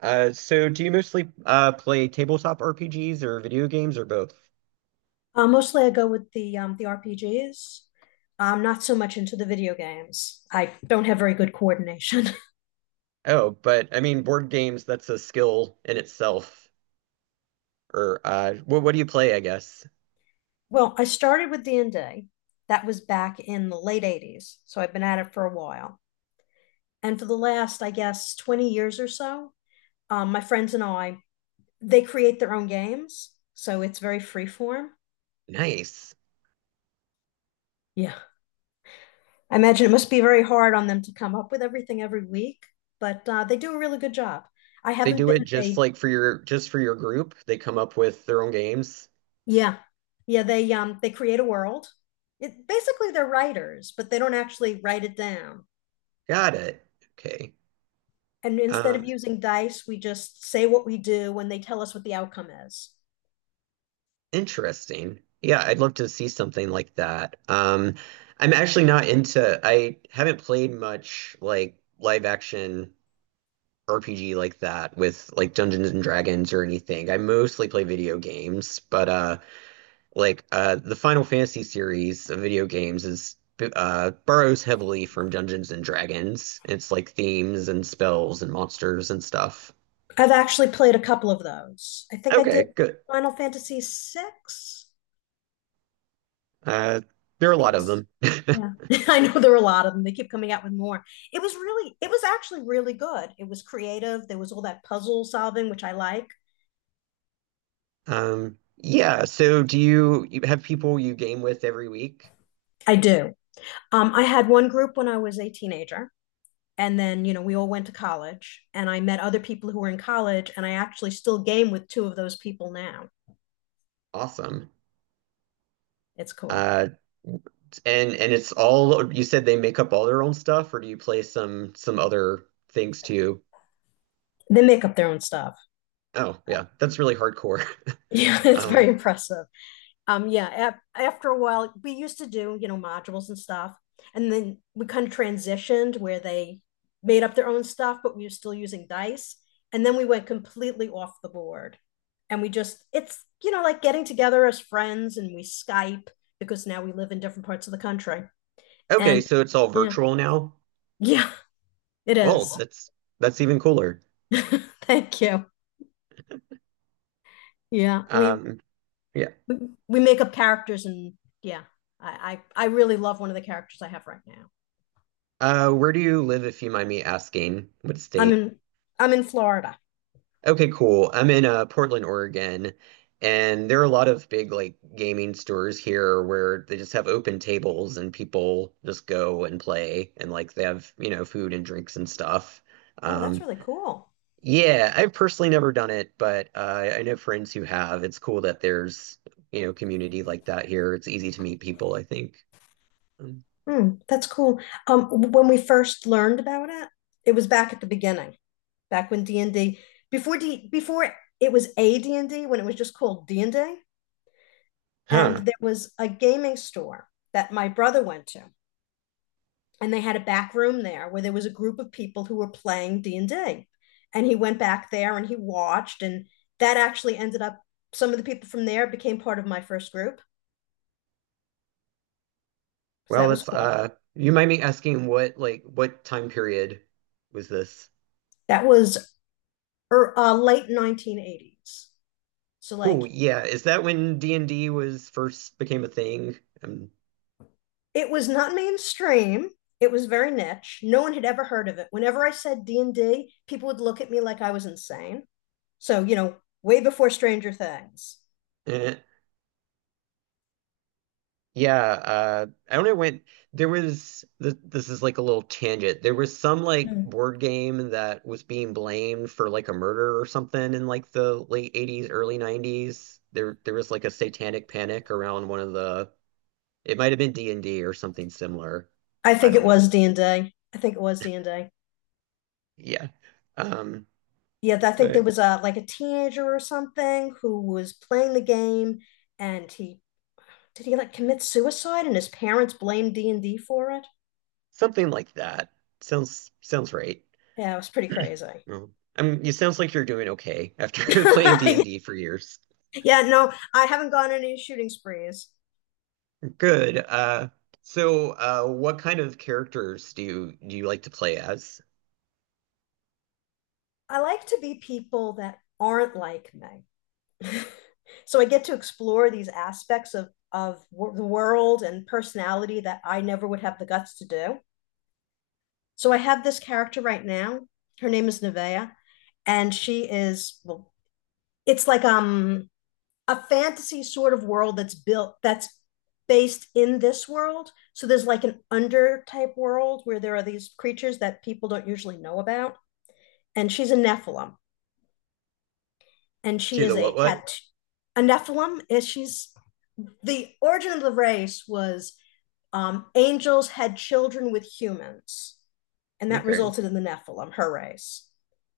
So do you mostly play tabletop RPGs or video games or both? Mostly I go with the RPGs. I'm not so much into the video games. I don't have very good coordination. Oh, but I mean board games, that's a skill in itself. Or what do you play, I guess? Well, I started with D&D. That was back in the late 80s, so I've been at it for a while. And for the last, I guess, 20 years or so, my friends and I, they create their own games, so it's very freeform. Nice. Yeah. I imagine it must be very hard on them to come up with everything every week, but they do a really good job. I They haven't do been it just a. like for your group. They come up with their own games. Yeah. Yeah, they create a world. It basically they're writers, but they don't actually write it down. Got it. Okay. And instead of Um, using dice, we just say what we do when they tell us what the outcome is. Interesting. Yeah, I'd love to see something like that. I'm actually not into I haven't played much like live action RPG like that with like Dungeons and Dragons or anything. I mostly play video games, but like the Final Fantasy series of video games is borrows heavily from Dungeons and Dragons. It's like themes and spells and monsters and stuff. I've actually played a couple of those. I think I Okay, did good. Final Fantasy six. Uh, there I are a think it lot of was. them. Yeah. I know there are a lot of them. They keep coming out with more. It was actually really good. It was creative. There was all that puzzle solving, which I like. Yeah, so do you have people you game with every week? I do. I had one group when I was a teenager, and then we all went to college, and I met other people who were in college, and I actually still game with two of those people now. Awesome. It's cool. Uh, and it's all, you said they make up all their own stuff, or do you play some other things too? They make up their own stuff. Oh, yeah, that's really hardcore. Yeah, it's Um, very impressive. Yeah, after a while we used to do modules and stuff, and then we kind of transitioned where they made up their own stuff, but we were still using dice. And then we went completely off the board, and we just it's like getting together as friends, and we Skype, because now we live in different parts of the country. okay, And so it's all yeah. virtual now. Yeah, it Well, is. that's even cooler. Thank you. Yeah, Um, yeah. we we make up characters, and yeah, I really love one of the characters I have right now. Where do you live, if you mind me asking? What I'm state? in I'm in Florida. Okay, cool. I'm in Portland, Oregon, and there are a lot of big like gaming stores here where they just have open tables and people just go and play and like they have, you know, food and drinks and stuff. Oh, that's Um, really cool. yeah, I've personally never done it, but I know friends who have. It's cool that there's, you know, community like that here. It's easy to meet people, I think. Um, Hmm, that's cool. When we first learned about it, it was back at the beginning, back when D and D before it was a D and D when it was just called D and D, and huh. there was a gaming store that my brother went to, and they had a back room there where there was a group of people who were playing D&D. And he went back there and he watched, and that actually ended up some of the people from there became part of my first group, so that Well, was it's cool. You might be asking what, like what time period was this? That was late 1980s, so like Cool. Yeah. Is that when D&D was first became a thing? It was not mainstream. It was very niche. No one had ever heard of it. Whenever I said D&D, people would look at me like I was insane. So way before Stranger Things. Eh. Yeah, I don't know when there was th this is like a little tangent. There was some like Hmm. board game that was being blamed for like a murder or something in like the late 80s, early 90s. There was like a satanic panic around one of the, it might have been D&D or something similar. I I think it don't know. was D&D. I think it was D&D. Yeah. Um, Yeah, I think there but was a like a teenager or something who was playing the game, and he did he like commit suicide, and his parents blamed D&D for it? something like that. Sounds right. Yeah, it was pretty crazy. Well, I mean, it sounds like you're doing okay after playing D&D for years. Yeah, no, I haven't gone on any shooting sprees. Good. So, what kind of characters do you like to play as? I like to be people that aren't like me. So I get to explore these aspects of the world and personality that I never would have the guts to do. So I have this character right now. Her name is Nevaeh, and she is well, it's like a fantasy sort of world that's based in this world. So there's like an under type world where there are these creatures that people don't usually know about. And she's a Nephilim, and she To is the, a what? tattoo. A Nephilim is, she's, the origin of the race was, angels had children with humans, and that Okay, resulted in the Nephilim, her race.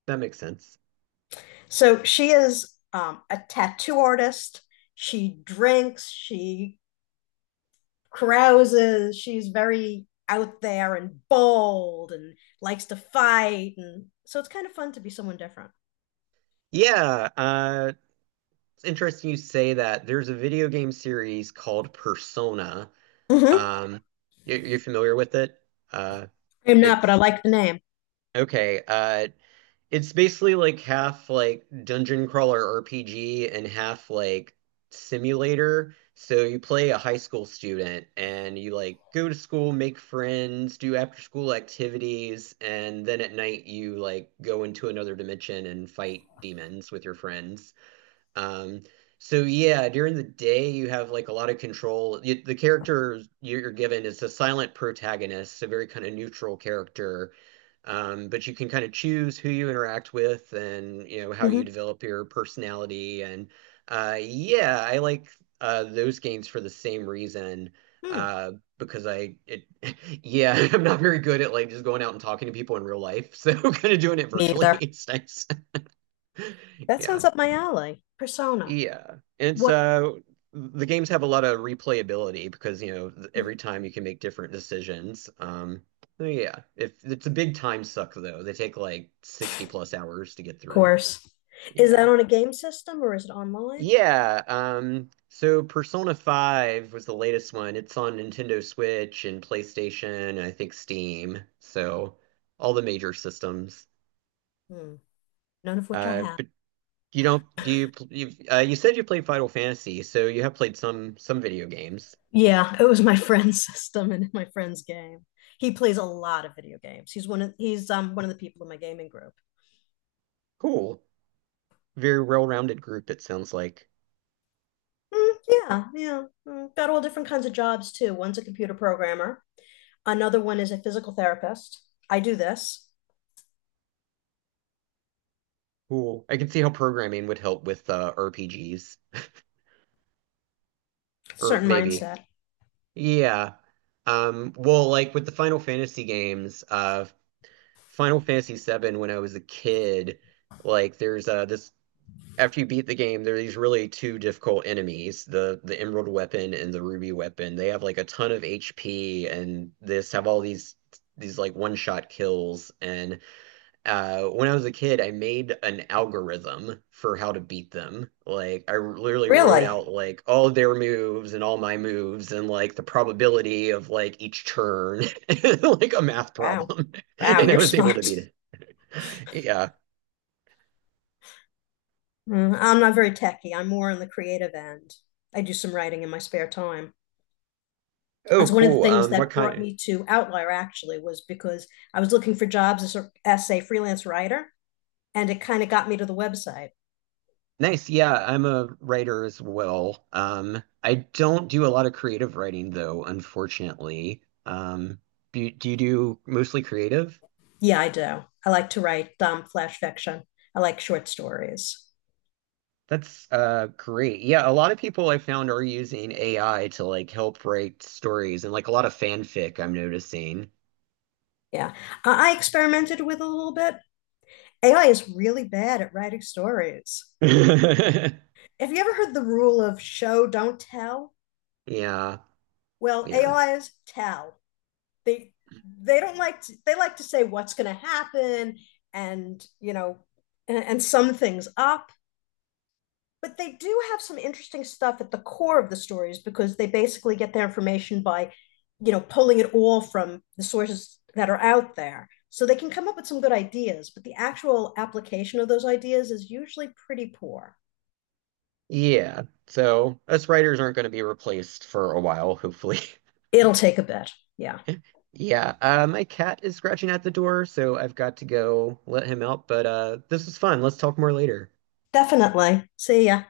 that makes sense. So she is a tattoo artist. She drinks. She carouses. She's very out there and bold, and likes to fight. And so it's kind of fun to be someone different. Yeah, it's interesting you say that. There's a video game series called Persona. Mm-hmm. Um, you're familiar with it? Uh, I'm not, but I it's like the name. okay. It's basically like half like dungeon crawler RPG and half like simulator. So you play a high school student and you like go to school, make friends, do after school activities, and then at night you like go into another dimension and fight demons with your friends. Um, so yeah, during the day you have like a lot of control. The character you're given is a silent protagonist, a very kind of neutral character, but you can kind of choose who you interact with and you know how you Mhm. develop your personality. And yeah, I like those games for the same reason. Hmm. Because I it yeah, I'm not very good at like just going out and talking to people in real life. So kind of doing it Me virtually. either. It's nice. That Yeah. sounds up my alley. Persona. Yeah. And What so the games have a lot of replayability because, you know, every time you can make different decisions. So yeah. If it's a big time suck though. They take like 60 plus hours to get through. course? Is that Yeah. on a game system, or is it online? Yeah, so Persona 5 was the latest one. It's on Nintendo Switch and PlayStation and I think Steam. So all the major systems. Hmm. None of which I have. But you don't, you've, you said you played Final Fantasy, so you have played some video games. Yeah, it was my friend's system and my friend's game. He plays a lot of video games. He's one of the people in my gaming group. Cool. Very well-rounded group, it sounds like. Mm, yeah, yeah. Mm, got all different kinds of jobs, too. One's a computer programmer. Another one is a physical therapist. I do this. Cool. I can see how programming would help with RPGs, or Certain maybe. mindset. Yeah. Well, like with the Final Fantasy games, Final Fantasy VII, when I was a kid, like there's this after you beat the game, there are these really two difficult enemies, the Emerald Weapon and the Ruby Weapon. They have like a ton of HP and this have all these like one-shot kills. And when I was a kid, I made an algorithm for how to beat them. Like I literally wrote Really? out like all of their moves and all my moves and like the probability of like each turn, like a math Wow. problem. Wow, And I you're was able to smart. beat it. Yeah. Mm, I'm not very techy. I'm more on the creative end. I do some writing in my spare time. Oh, That's one of the cool. things What that brought kind. me to Outlier, actually, was because I was looking for jobs as a freelance writer, and it kind of got me to the website. Nice. Yeah, I'm a writer as well. I don't do a lot of creative writing though, unfortunately. Do you do mostly creative? Yeah, I do. I like to write flash fiction. I like short stories. That's great. Yeah, a lot of people I found are using AI to like help write stories and like a lot of fanfic I'm noticing. Yeah. I experimented with a little bit. AI is really bad at writing stories. Have you ever heard the rule of show, don't tell? Yeah, Well, yeah. A is tell. They they don't like to, they like to say what's going to happen and, and sum things up. But they do have some interesting stuff at the core of the stories, because they basically get their information by pulling it all from the sources that are out there. So they can come up with some good ideas, but the actual application of those ideas is usually pretty poor. Yeah. So us writers aren't going to be replaced for a while, hopefully. It'll take a bit. Yeah. Yeah, my cat is scratching at the door, so I've got to go let him out, but this was fun. Let's talk more later. Definitely. See ya.